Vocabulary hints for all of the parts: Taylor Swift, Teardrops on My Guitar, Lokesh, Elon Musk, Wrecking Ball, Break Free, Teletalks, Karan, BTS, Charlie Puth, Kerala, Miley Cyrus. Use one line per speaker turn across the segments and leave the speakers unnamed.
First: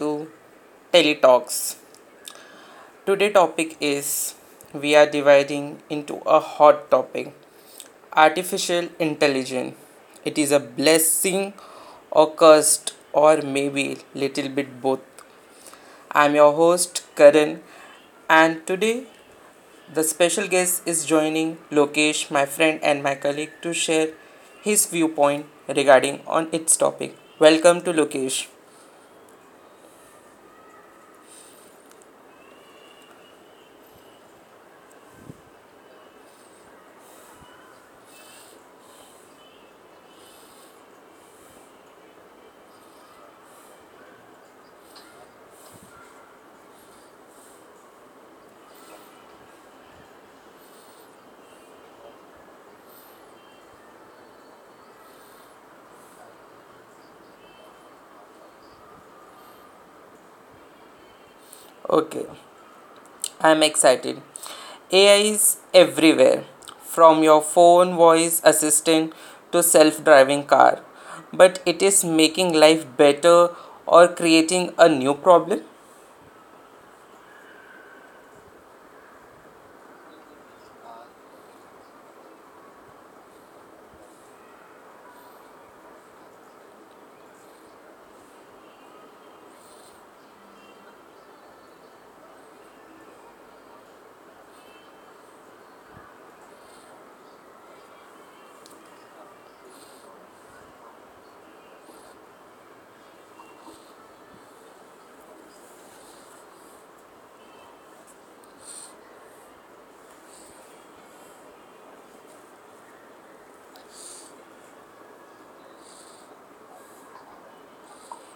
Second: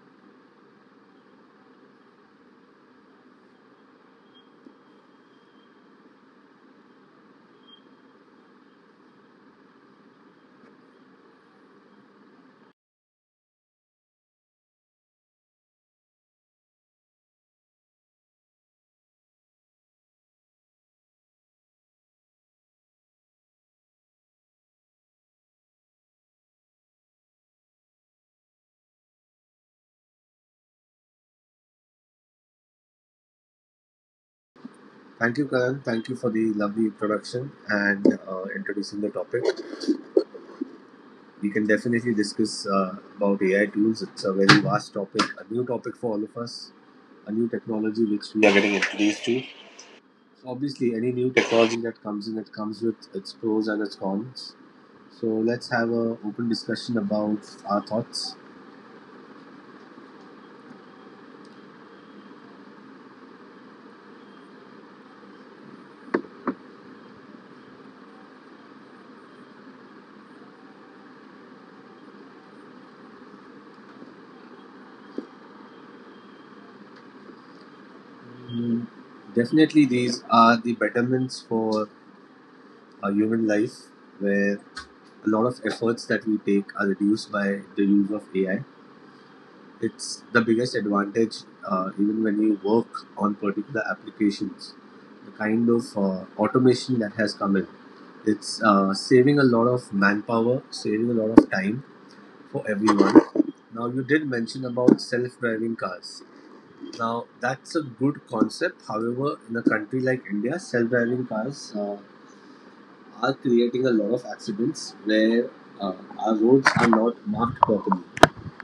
to Teletalks. Today topic is, we are dividing into a hot topic, artificial intelligence. It is a blessing or cursed, or maybe little bit both. I'm your host Karan, and today the special guest is joining Lokesh, my friend and my colleague, to share his viewpoint regarding on its topic. Welcome to Lokesh.
Thank you, Karan. Thank you for the lovely introduction and introducing the topic. We can definitely discuss about AI tools. It's a very vast topic, a new topic for all of us, a new technology which we are getting introduced to. So, obviously, any new technology that comes in, it comes with its pros and its cons. So let's have a open discussion about our thoughts.
Okay. I'm excited. AI is everywhere, from your phone voice assistant to self driving car. But it is making life better or creating a new problem?
Mm, Definitely, these are the betterments for a human life, where a lot of efforts that we take are reduced by the use of AI. It's the biggest advantage. Even when you work on particular applications, the kind of automation that has come in, it's saving a lot of manpower, saving a lot of time for everyone. Now, you did mention about self-driving cars. Now that's a good concept, however in a country like India, self-driving cars are creating a lot of accidents, where uh, our roads are not marked properly.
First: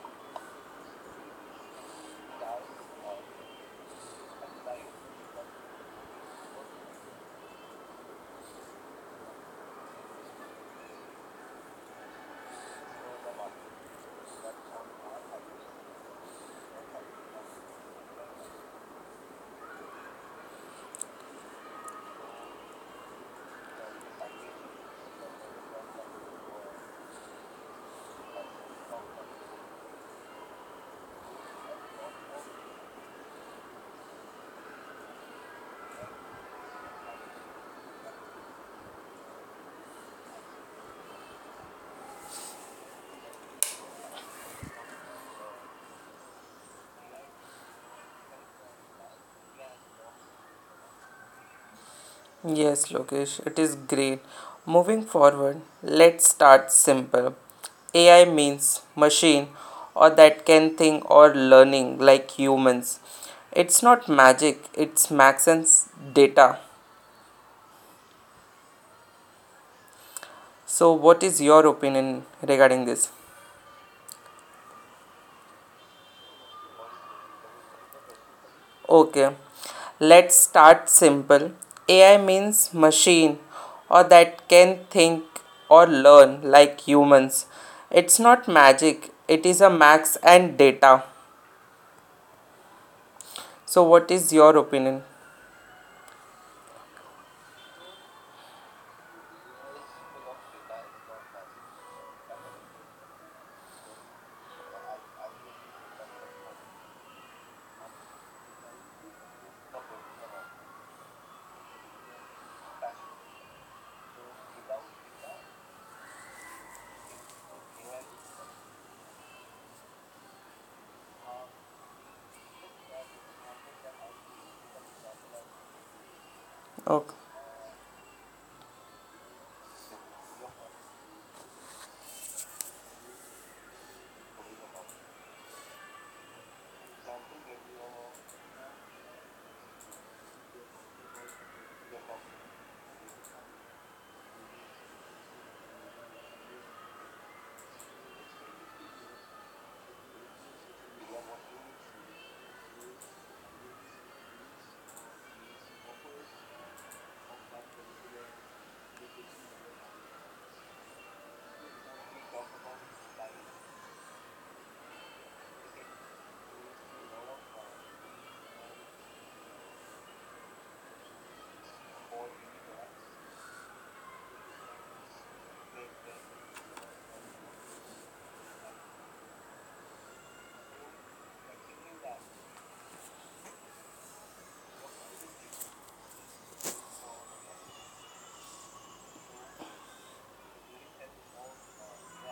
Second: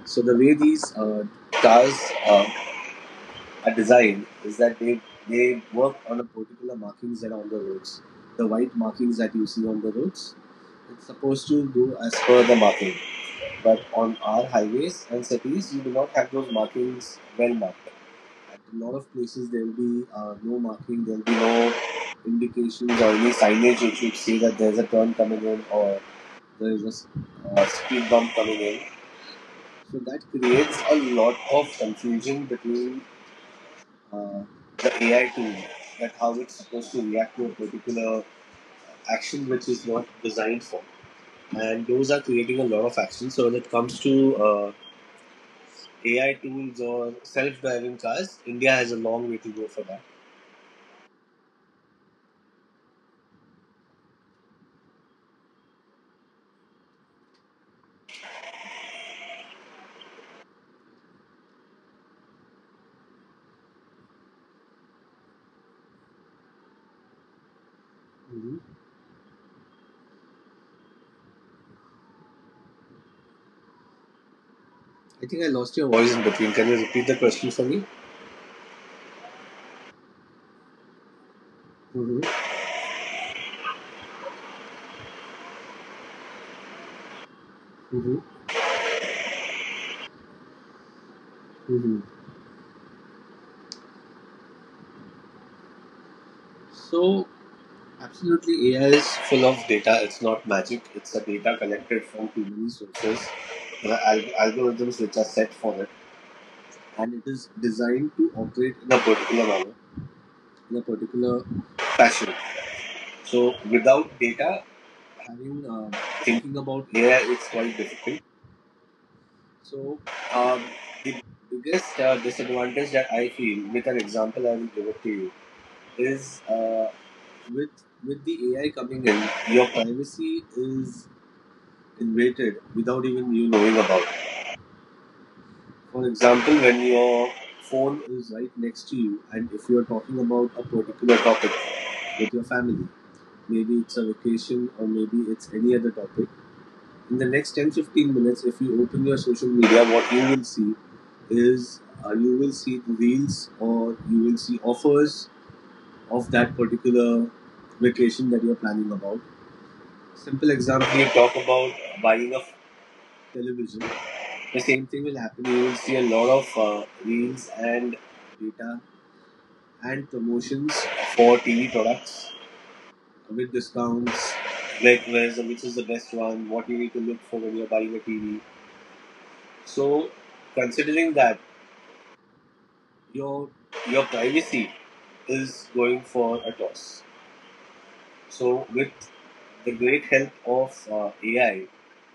So the way these cars uh, a design is that they work on a particular markings that are on the roads. The white markings that you see on the roads, it's supposed to do as per the marking. But on our highways and cities, you do not have those markings well marked. At a lot of places, there will be no marking. There will be no indications or any signage which would say that there's a turn coming in, or there is a speed bump coming in. So that creates a lot of confusion between uh, the AI tool, that how it's supposed to react to a particular action which is not designed for. And those are creating a lot of action. So when it comes to AI tools or self-driving cars, India has a long way to go for that.
Yes, Lokesh, it is great. Moving forward, let's start simple. AI means machine or that can think or learning like humans. It's not magic, it's max and data.
Hmm
So, what is your opinion regarding this?
I think I lost your voice in between. Can you repeat the question for me?
Okay, let's start simple. AI
Hmm
means machine or that can think or learn like humans. It's
hmm
not magic, it is a max and data.
hmm
So, what is your opinion?
So absolutely, AI is full of data. It's not magic. It's a data collected from too many sources. The algorithms which are set for it, and it is designed to operate in a particular manner, in a particular fashion. So without data, having thinking about AI is quite difficult. So, um, the biggest disadvantage that I feel, with an example I will give it to you, is
Okay.
with with the AI coming in, your privacy is invaded without even you knowing about it. For example, when your phone is right next to you, and if you are talking about a particular topic with your family. Maybe it's a vacation or maybe it's any other topic. In the next 10 to 15 minutes, if you open your social media, what you will see is you will see the reels, or you will see offers of that particular vacation that you're planning about. Simple example, you talk about buying a television, the same thing will happen. You will see a lot of reels and data and promotions for TV products with discounts, like where's the, which is the best one, what you need to look for when you're buying a TV. So, considering that, your your privacy is going for a toss. So, with the great help of AI,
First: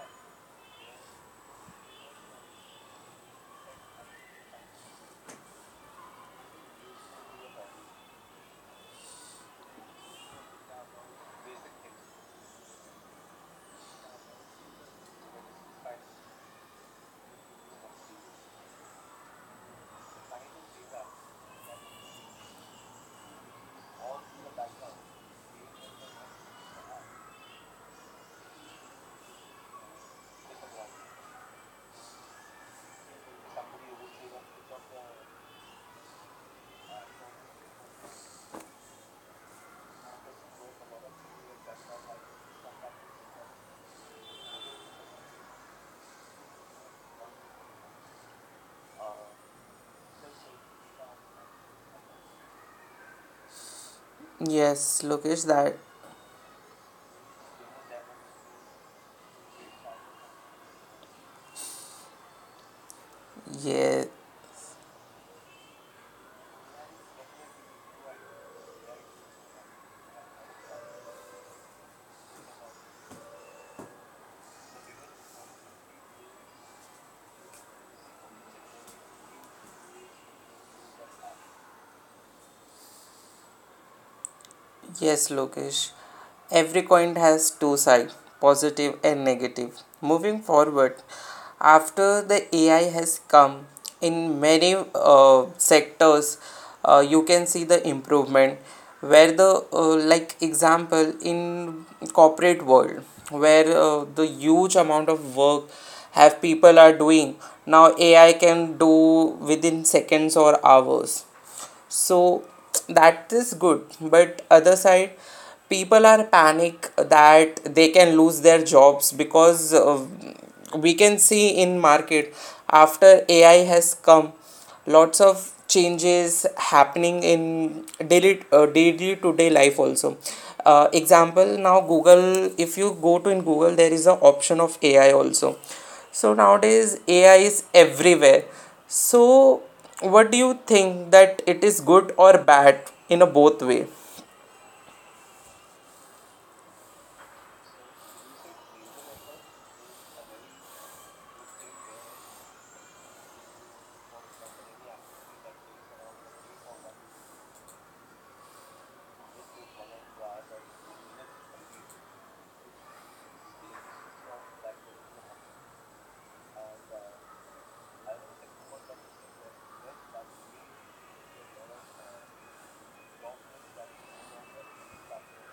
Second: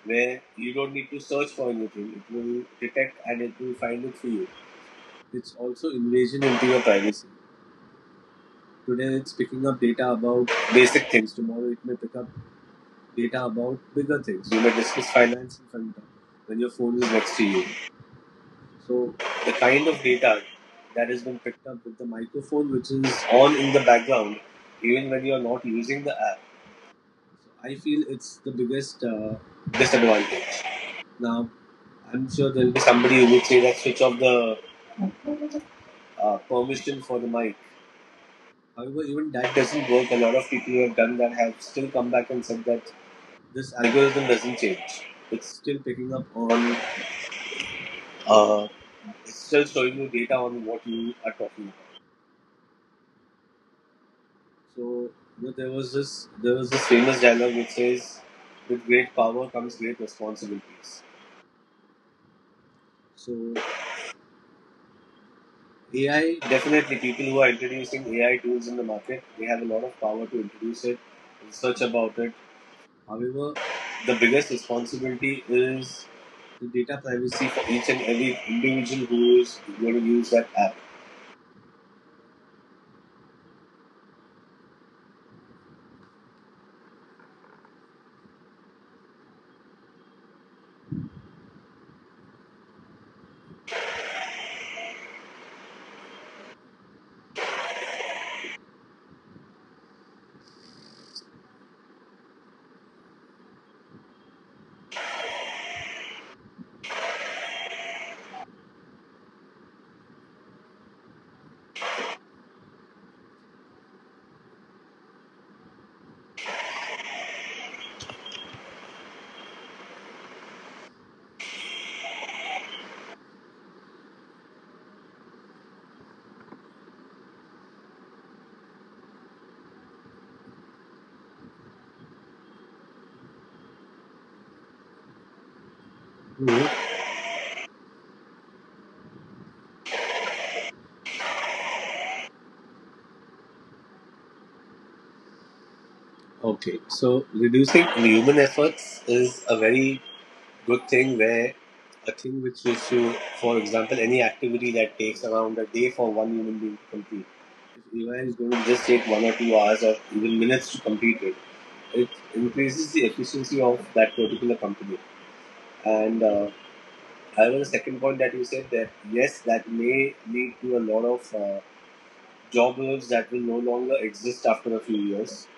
where you don't need to search for anything, it will detect and it will find it for you. It's also invasion into your privacy. Today, it's picking up data about basic things. Tomorrow, it may pick up data about bigger things. You may discuss finance in front of when your phone is next to you. So the kind of data that has been picked up with the microphone which is on in the background, even when you are not using the app, I feel it's the biggest disadvantage. Now, I'm sure there will be somebody who would say that switch off the permission for the mic. However, even that doesn't work. A lot of people who have done that have still come back and said that this algorithm doesn't change. It's still picking up on uh, it's still showing you data on what you are talking about.
Yes,
So
Lokesh,
there
that.
was this there was this famous dialogue which says, "With great power comes great responsibilities." So
Yeah.
AI, definitely people who are introducing AI tools in the market, they have a lot of power to introduce it, research about it. However, the biggest responsibility is the data privacy for each and every individual who is going to use that app.
Yes, Lokesh. Every coin has two sides, positive and negative. Moving forward, after the AI has come in many sectors, you can see the improvement. Where the like example in corporate world, where the huge amount of work have people are doing, now AI can do within seconds or hours. So that is good, but other side people are panic that they can lose their jobs, because we can see in market after ai has come, lots of changes happening in daily to day life also. Example, now google if you go to in google there is a option of ai also. So
Mm-hmm.
nowadays AI is everywhere. So what do you think, that it is good or bad in a both way?
Okay, so reducing human efforts is a very good thing, where a thing which used to, for example, any activity that takes around a day for one human being to complete, if AI is going to just take one or two hours or even minutes to complete it, it increases the efficiency of that particular company. And I was the second point that you said that yes, that may lead to a lot of job roles that will no longer exist after a few years.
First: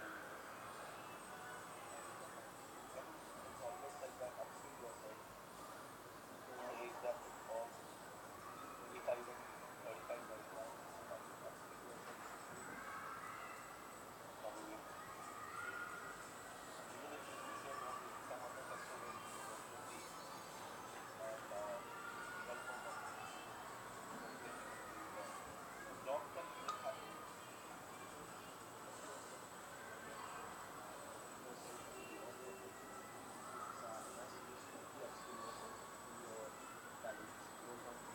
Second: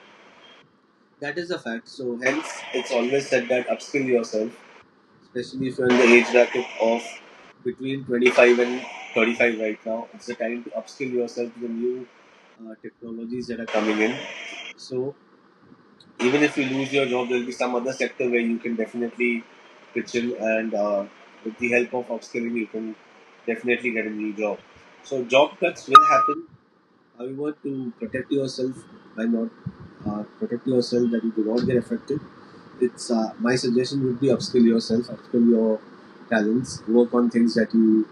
That is a fact. So hence, it's always said that upskill yourself, especially if you're in the age bracket of between 25 and 35 right now. It's the time to upskill yourself to the new technologies that are coming in. So even if you lose your job, there'll be some other sector where you can definitely pitch in, and with the help of upskilling, you can definitely get a new job. So job cuts will happen. However, to protect yourself by not protect yourself that you do not get affected, it's my suggestion would be upskill yourself, upskill your talents, work on things that you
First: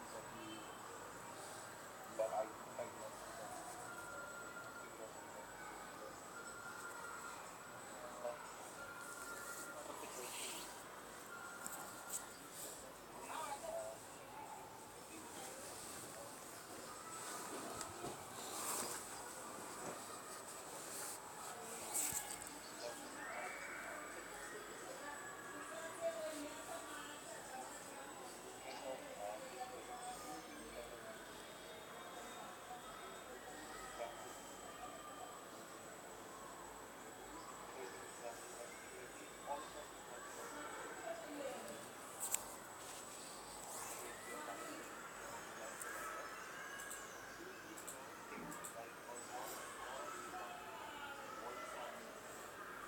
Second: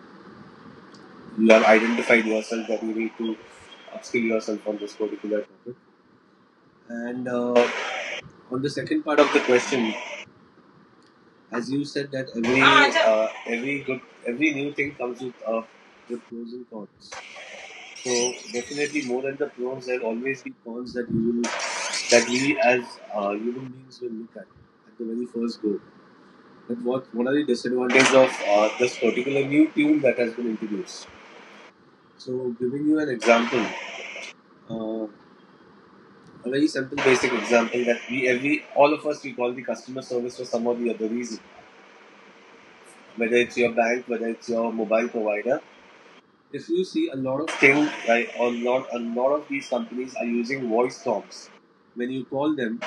you have identified yourself that you need to upskill yourself on this particular topic. And on the second part of the question, as you said that every good, every new thing comes with the pros and cons. So definitely more than the pros, there will always be cons that you will, that we as human beings will look at the very first go. And what are the disadvantages of this particular new tool that has been introduced? So, giving you an example, uh, a very simple basic example that we every all of us we call the customer service for some or the other reason, whether it's your bank, whether it's your mobile provider. If you see a lot of things, right, a lot of these companies are using voice prompts. When you call them,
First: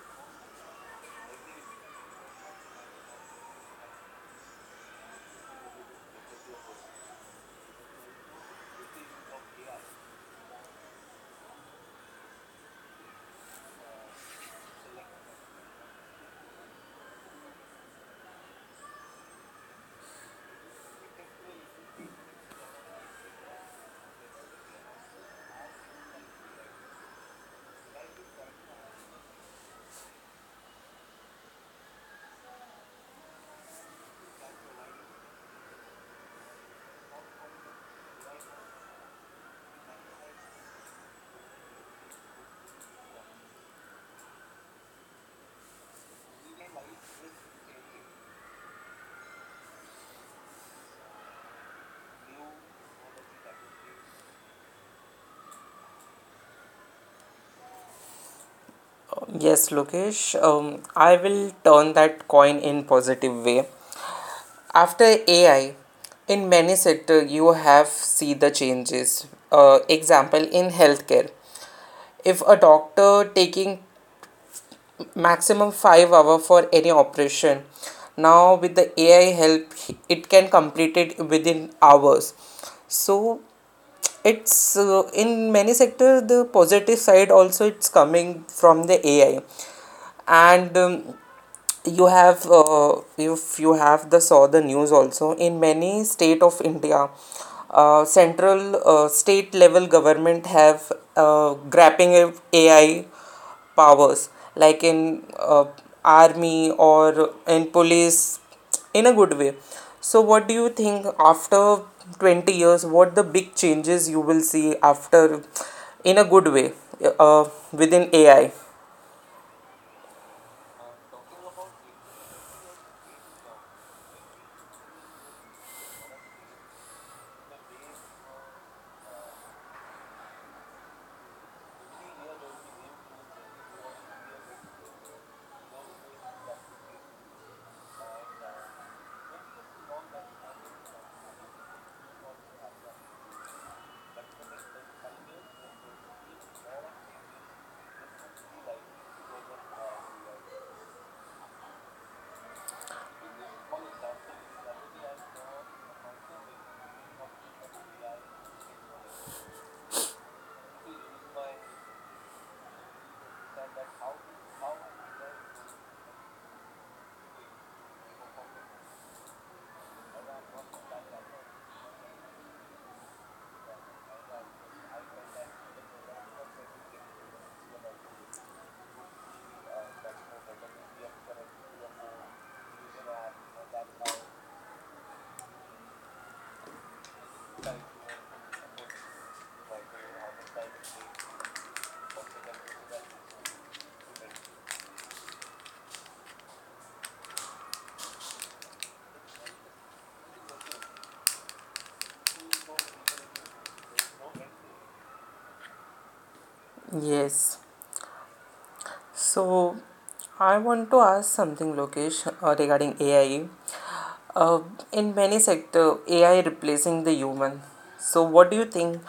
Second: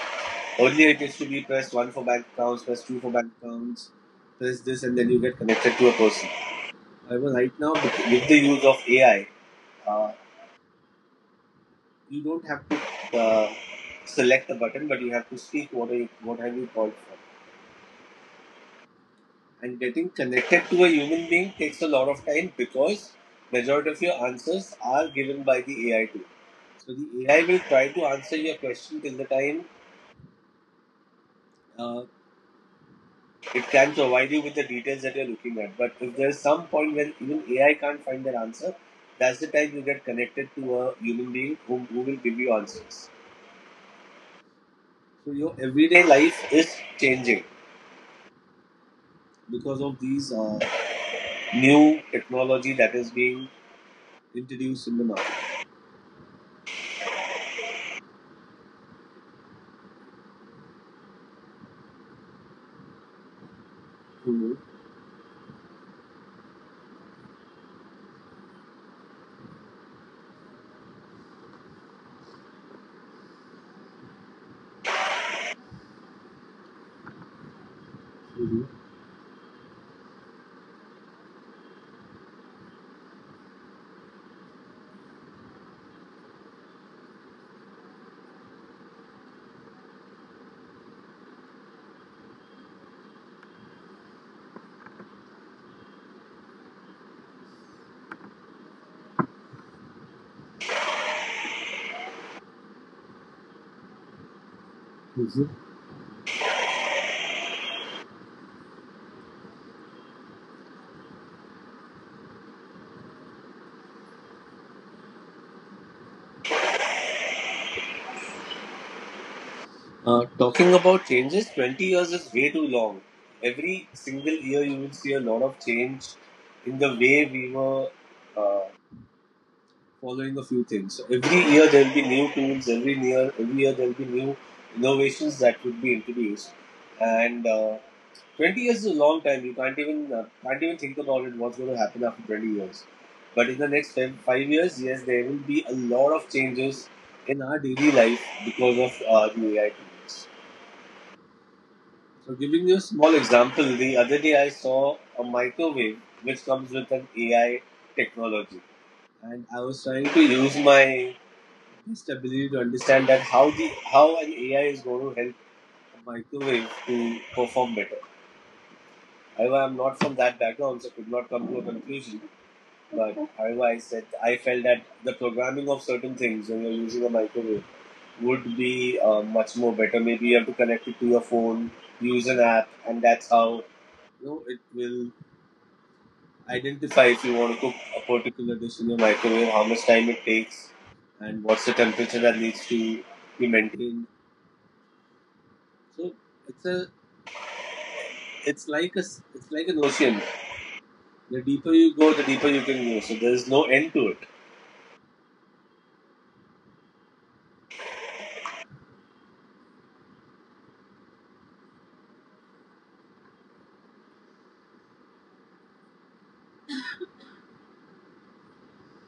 earlier it used to be press one for bank accounts, press two for bank accounts, press this, and then you get connected to a person. However, right now with the use of AI, uh, you don't have to select a button, but you have to speak what you, what have you called for. And getting connected to a human being takes a lot of time because majority of your answers are given by the AI tool. So the AI will try to answer your question till the time uh, it can provide you with the details that you're looking at. But if there's some point when even AI can't find that answer, that's the time you get connected to a human being who will give you answers. So your everyday life is changing because of these new technology that is being introduced in the market.
Yes, Lokesh, I will turn that coin in positive way.
Hmm
After AI, in many sector you have see the changes. Example in healthcare, if a doctor taking maximum 5 hour for any operation, now
hmm
with the ai help it can complete it within hours. So it's in many sectors the positive side also it's coming from the ai. And you have if you have the saw the news also in many state of india. Central state level government have grappling of ai powers, like in
hmm
army or in police, in a good way. So what do you think, after 20 years what the big changes you will see, after in a good way, uh, within ai?
Talking about changes, 20 years is way too long. Every single year, you will see a lot of change in the way we were uh, following a few things. So every year, there will be new tools. Every year there will be new innovations that would be introduced. And 20 years is a long time. You can't even think about it. What's going to happen after 20 years? But in the next five years, yes, there will be a lot of changes in our daily life because of the AI tools. So, giving you a small example, the other day I saw a microwave which comes with an AI technology, and I was trying to use my best ability to understand that how the how an AI is going to help a microwave to perform better. However, I'm not from that background, so could not come to a conclusion. But however, I said I felt that the programming of certain things when you're using a microwave would be much more better. Maybe you have to connect it to your phone, use an app, and that's how you know it will identify if you want to cook a particular dish in your microwave, how much time it takes, and what's the temperature that needs to be maintained. So it's a it's like it's like an ocean. The deeper you go, the deeper you can go. So there's no end to it.
Yes. So, I want to ask something, Lokesh, regarding AI. Uh, in many sector, AI replacing the human. So, what do you think?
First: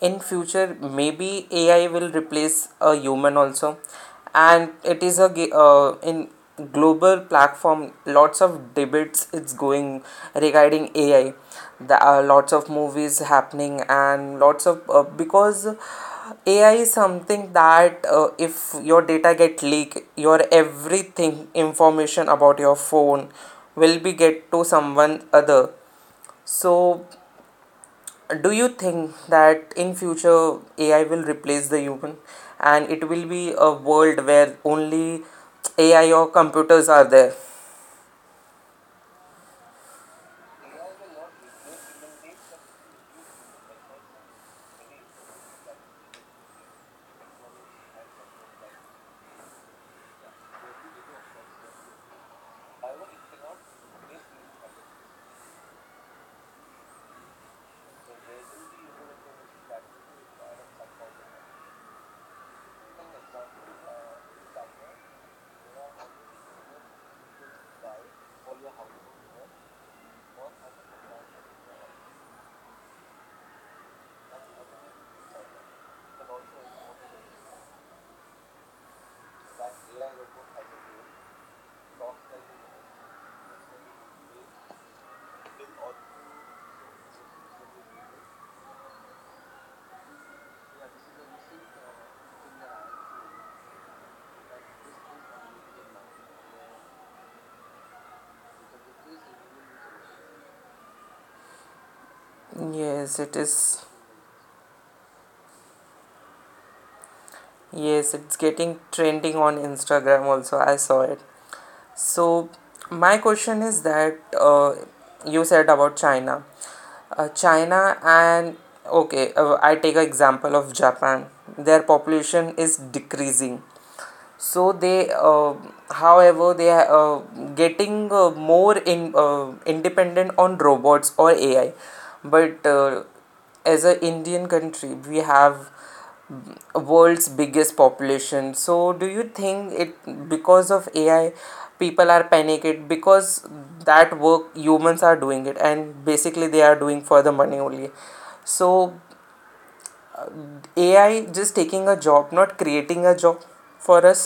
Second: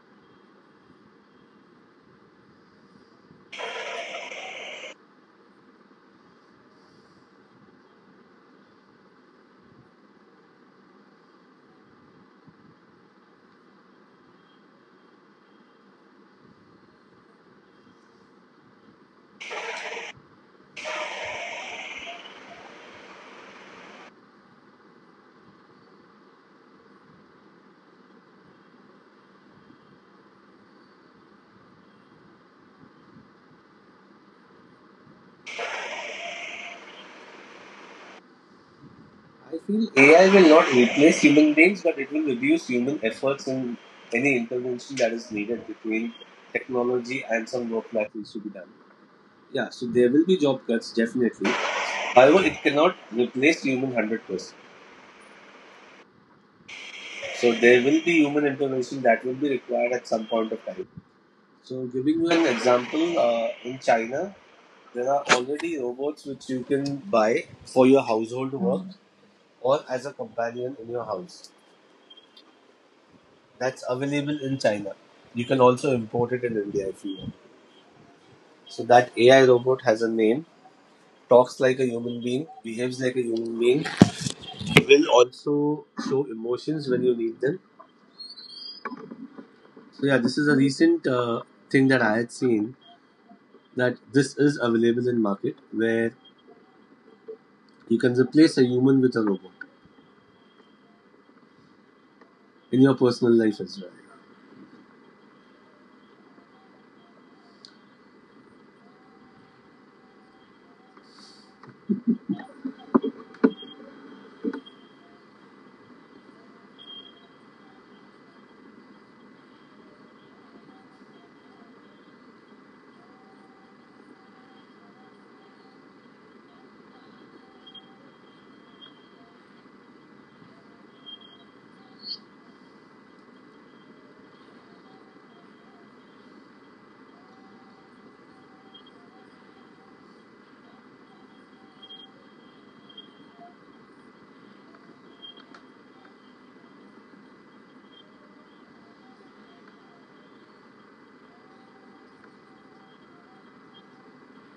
In future, maybe AI will replace a human also, and it is a in global platform. Lots of debates it's going regarding AI. There are lots of movies happening, and lots of because AI is something that if your data get leak, your everything information about your phone will be get to someone other. So, do you think that in future AI will replace the human, and it will be a world where only AI or computers are there?
I feel AI will not replace human beings, but it will reduce human efforts in any intervention that is needed between technology and some work that needs to be done. Yeah, so there will be job cuts, definitely. However, it cannot replace human 100%. So there will be human intervention that will be required at some point of time. So, giving you an example, in China, there are already robots which you can buy for your household work or as a companion in your house. That's available in China. You can also import it in India if you want. So that AI robot has a name, talks like a human being, behaves like a human being, will also show emotions when you need them. So yeah, this is a recent thing that I had seen, that this is available in market where you can replace a human with a robot in your
Yes,
personal
it
life as
is.
well.
Yes, it's getting trending on Instagram also. I saw it. So, my question is that you said about China. China and okay, I take an example of Japan. Their population is decreasing. So they, however, they are getting more in independent on robots or AI. But as an Indian country, we have world's biggest population. So do you think it, because of ai people are panicked, because that work humans are doing it, and basically they are doing for the money only. So uh, ai just taking a job, not creating a job for us.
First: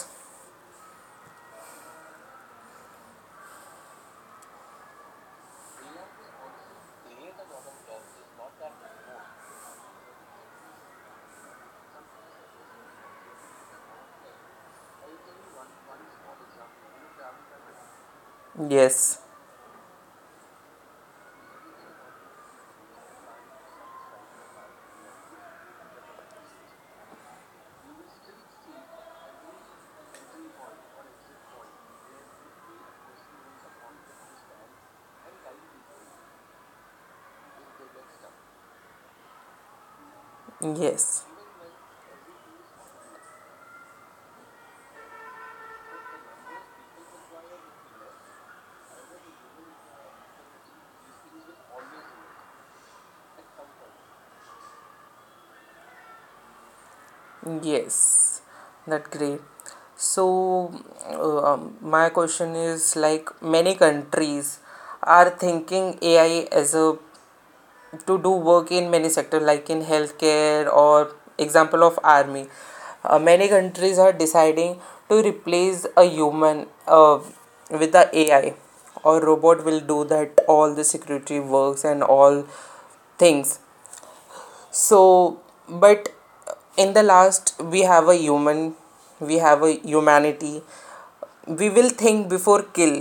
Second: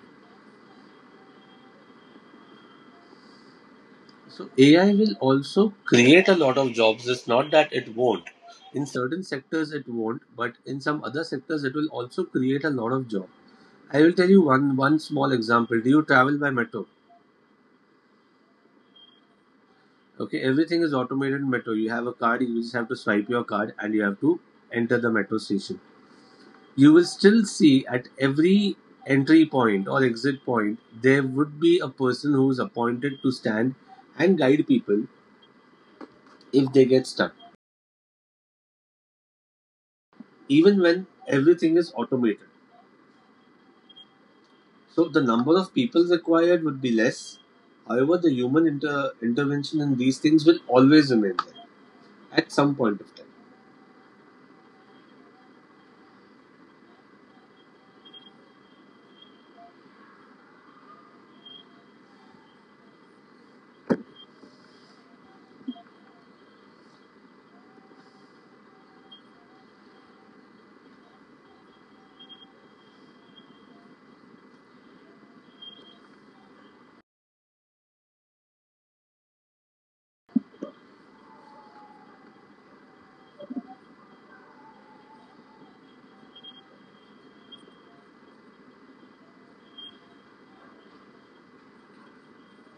So AI will also create a lot of jobs. It's not that it won't. In certain sectors it won't, but in some other sectors it will also create a lot of jobs. I will tell you one small example. Do you travel by metro?
Yes.
Okay, everything is automated in metro. You have a card, you just have to swipe your card and you have to enter the metro station. You will still see at every entry point or exit point there would be a person who is appointed to stand and guide people if they get stuck, even when
Yes,
everything is automated. So the number of people required would be less. However, the intervention in these things will always remain there at some point of time.
yes. That great. So my question is like, many countries are thinking ai as a to do work in many sectors, like in healthcare or example of army. Many countries are deciding to replace a human with the ai, or robot will do that all the security works and all things. So, but in the last we have a human, we have a humanity, we will think before kill.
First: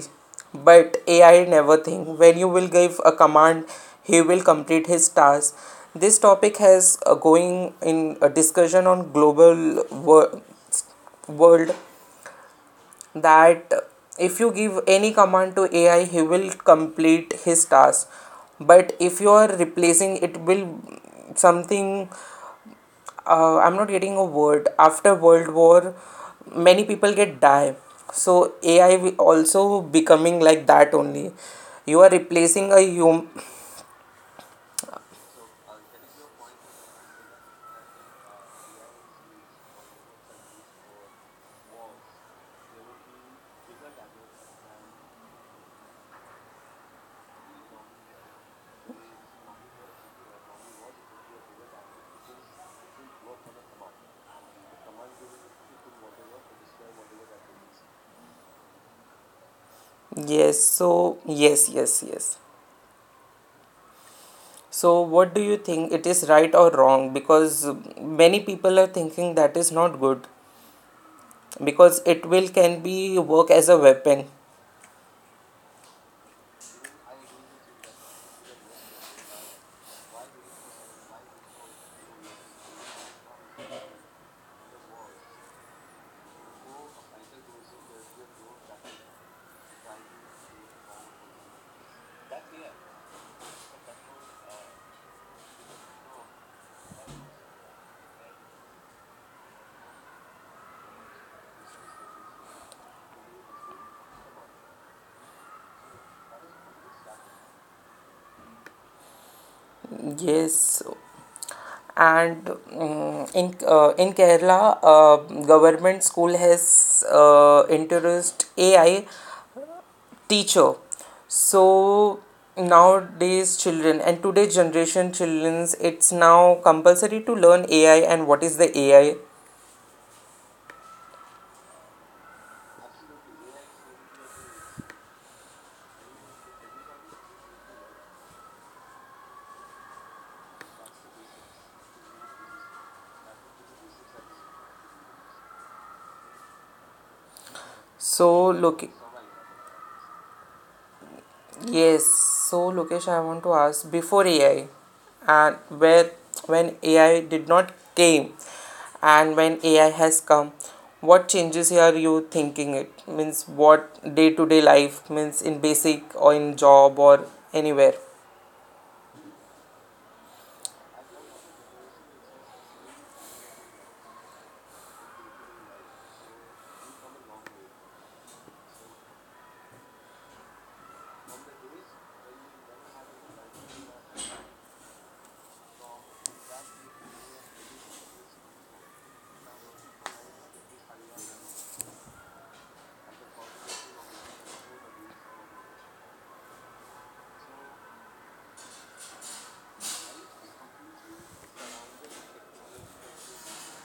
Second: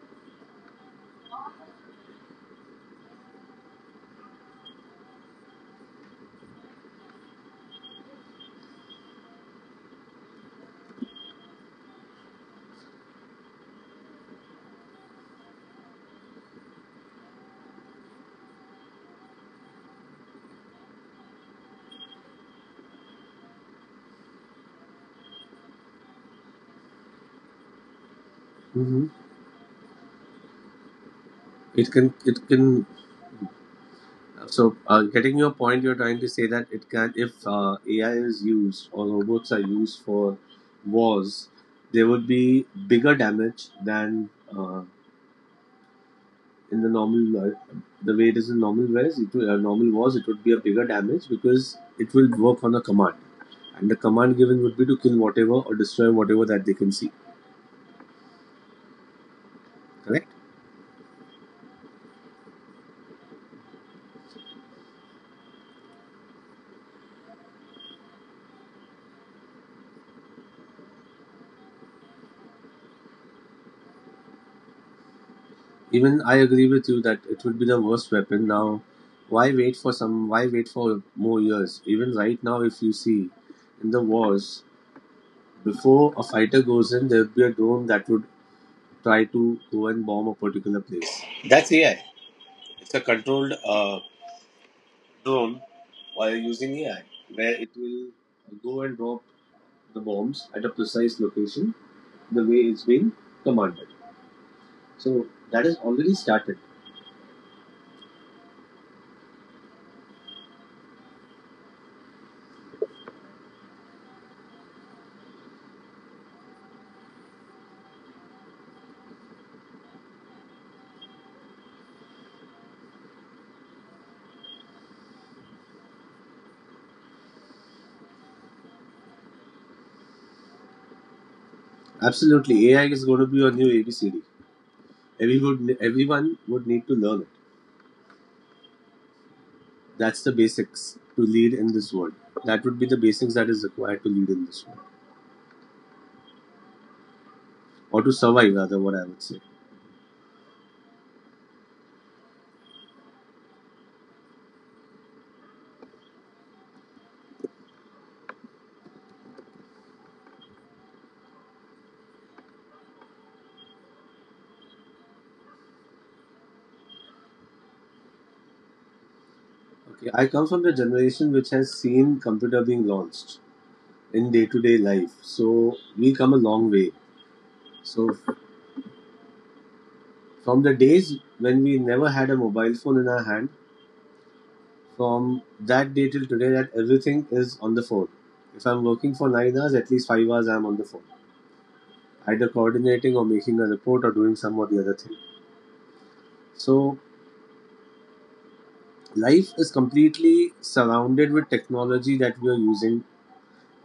But ai never think, when you will give a command he will complete his task. This topic has going in a discussion on global world, that if you give any command to ai he will complete his task. But if you are replacing it will something, I'm not getting a word. After World War, many people get die. So AI
Hmm.
will also becoming like that only.
It
You are
can, it
replacing a
can.
hum.
So, getting your point, you're trying to say that it can, if AI is used or robots are used for wars, there would be bigger damage than uh, in the normal the way it is in normal wars. Normal wars, it would be a bigger damage because it will work on a command. And the command given would be to kill whatever or destroy whatever that they can see. Correct?
Yes. So yes, yes, yes. So what do you think? It is right or wrong? Because many people are thinking that is not good, because it will can be work as a weapon.
Even I agree with you that it would be the worst weapon. Now, why wait for some? Why wait for more years? Even right now, if you see in the wars, before a fighter goes in, there would be a drone that would try to go and bomb a particular place. That's AI. It's a controlled drone while using AI, where it will go and drop the bombs at a precise location the way it's being commanded. So that has already started.
Yes. And in in Kerala, government school has introduced AI teacher. So nowadays, children and today's generation childrens, it's now compulsory to learn AI and what is the AI.
Absolutely, AI is going to be a new ABCD. Everyone would need to learn it. That's the basics to lead in this world. That would be the basics that is required to lead in this world, or to
So
survive, rather,
look.
what I would say.
Yes, so Lokesh, I want to ask before AI and where, when AI did not came and when AI has come, what changes are you thinking it? Means what day to day life means, in basic or in job or anywhere?
Okay, I come from the generation which has seen computer being launched in day-to-day life, so we come a long way. So from the days when we never had a mobile phone in our hand, from that day till today, that everything is on the phone. If I'm working for 9 hours, at least 5 hours I'm on the phone, either coordinating or making a report or doing some or the other thing. So life is completely surrounded with technology that we are using,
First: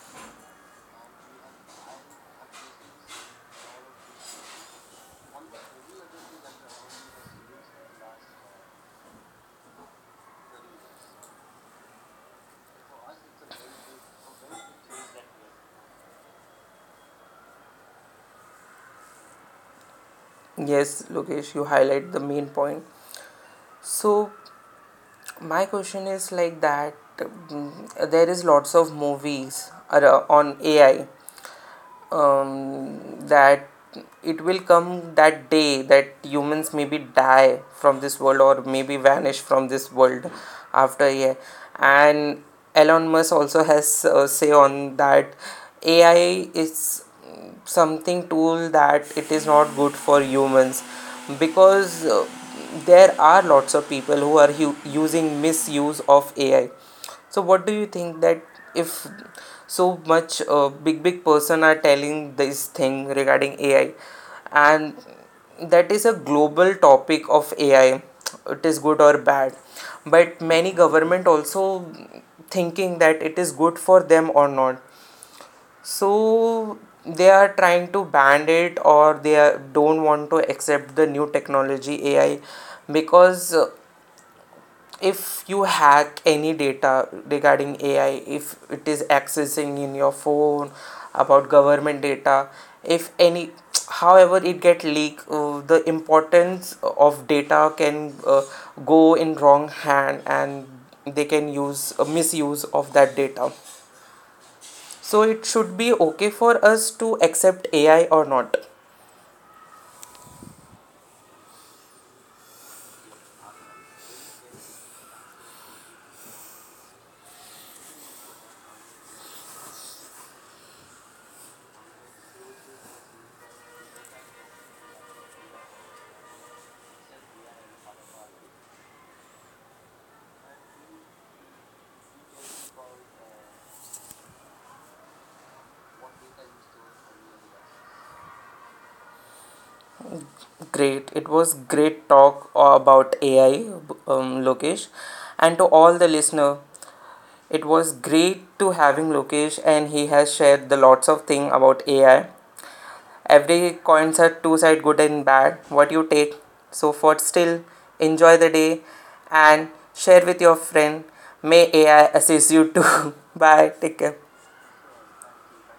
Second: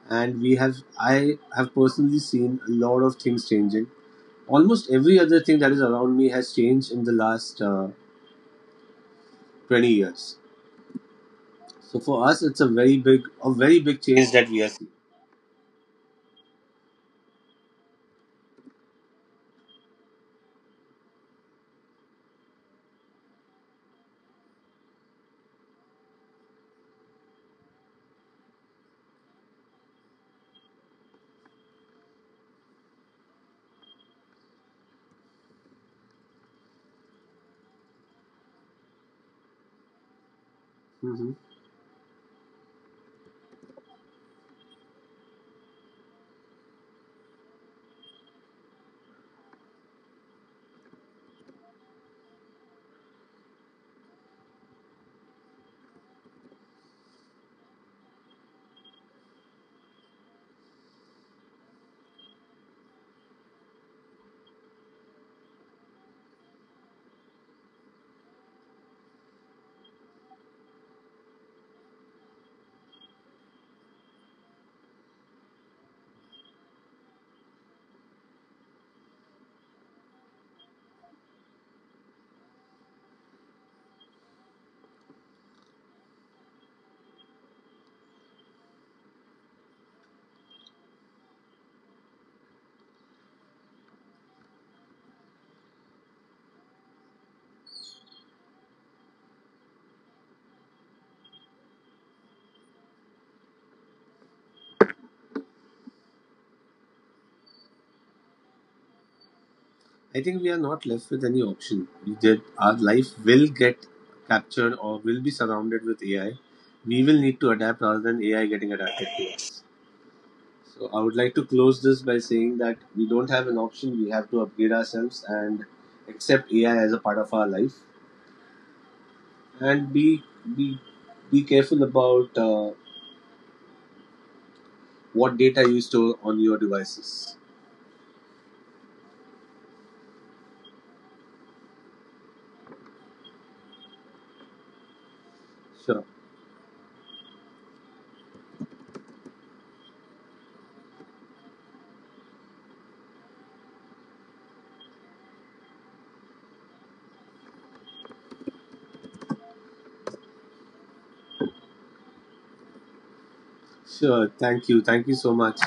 and we have I have personally seen a lot of things changing. Almost every other thing that is around me has changed in the last 20 years. So for us, it's a very big change that we are seeing.
Yes, Lokesh, you highlight the main point. So my question is like that there is lots of movies on AI, that it will come that day that humans maybe die from this world or maybe vanish from this world after a
Mm-hmm.
year. And Elon Musk also has say on that AI is something tool that it is not good for humans, because there are lots of people who are using misuse of ai. So what do you think, that if so much big big person are telling this thing regarding ai, and that is a global topic of ai, it is good or bad? But many government also thinking that it is good for them or not. So they are trying to ban it, or they are, don't want to accept the new technology AI, because if you hack any data regarding AI, if it is accessing in your phone about government data, if any, however it get leak, the importance of data can go in wrong hand, and they can use a misuse of that data. So it should be okay for us to accept AI or not.
I think we are not left with any option. Our life will get captured or will be surrounded with AI. We will need to adapt rather than AI getting adapted to us. So I would like to close this by saying that we don't have an option. We have to upgrade ourselves and accept AI as a part of our life, and be be careful about what data you store on your devices.
Great. It was great talk about AI, Lokesh, and to all the
Sure,
listener. It was great to having Lokesh, and he has shared the lots of thing about AI. Every coins are two side, good and bad. What you take. So for still, enjoy the day, and share with your friend. May AI assist you too. Bye. Take
sure.
care.
Thank you so much.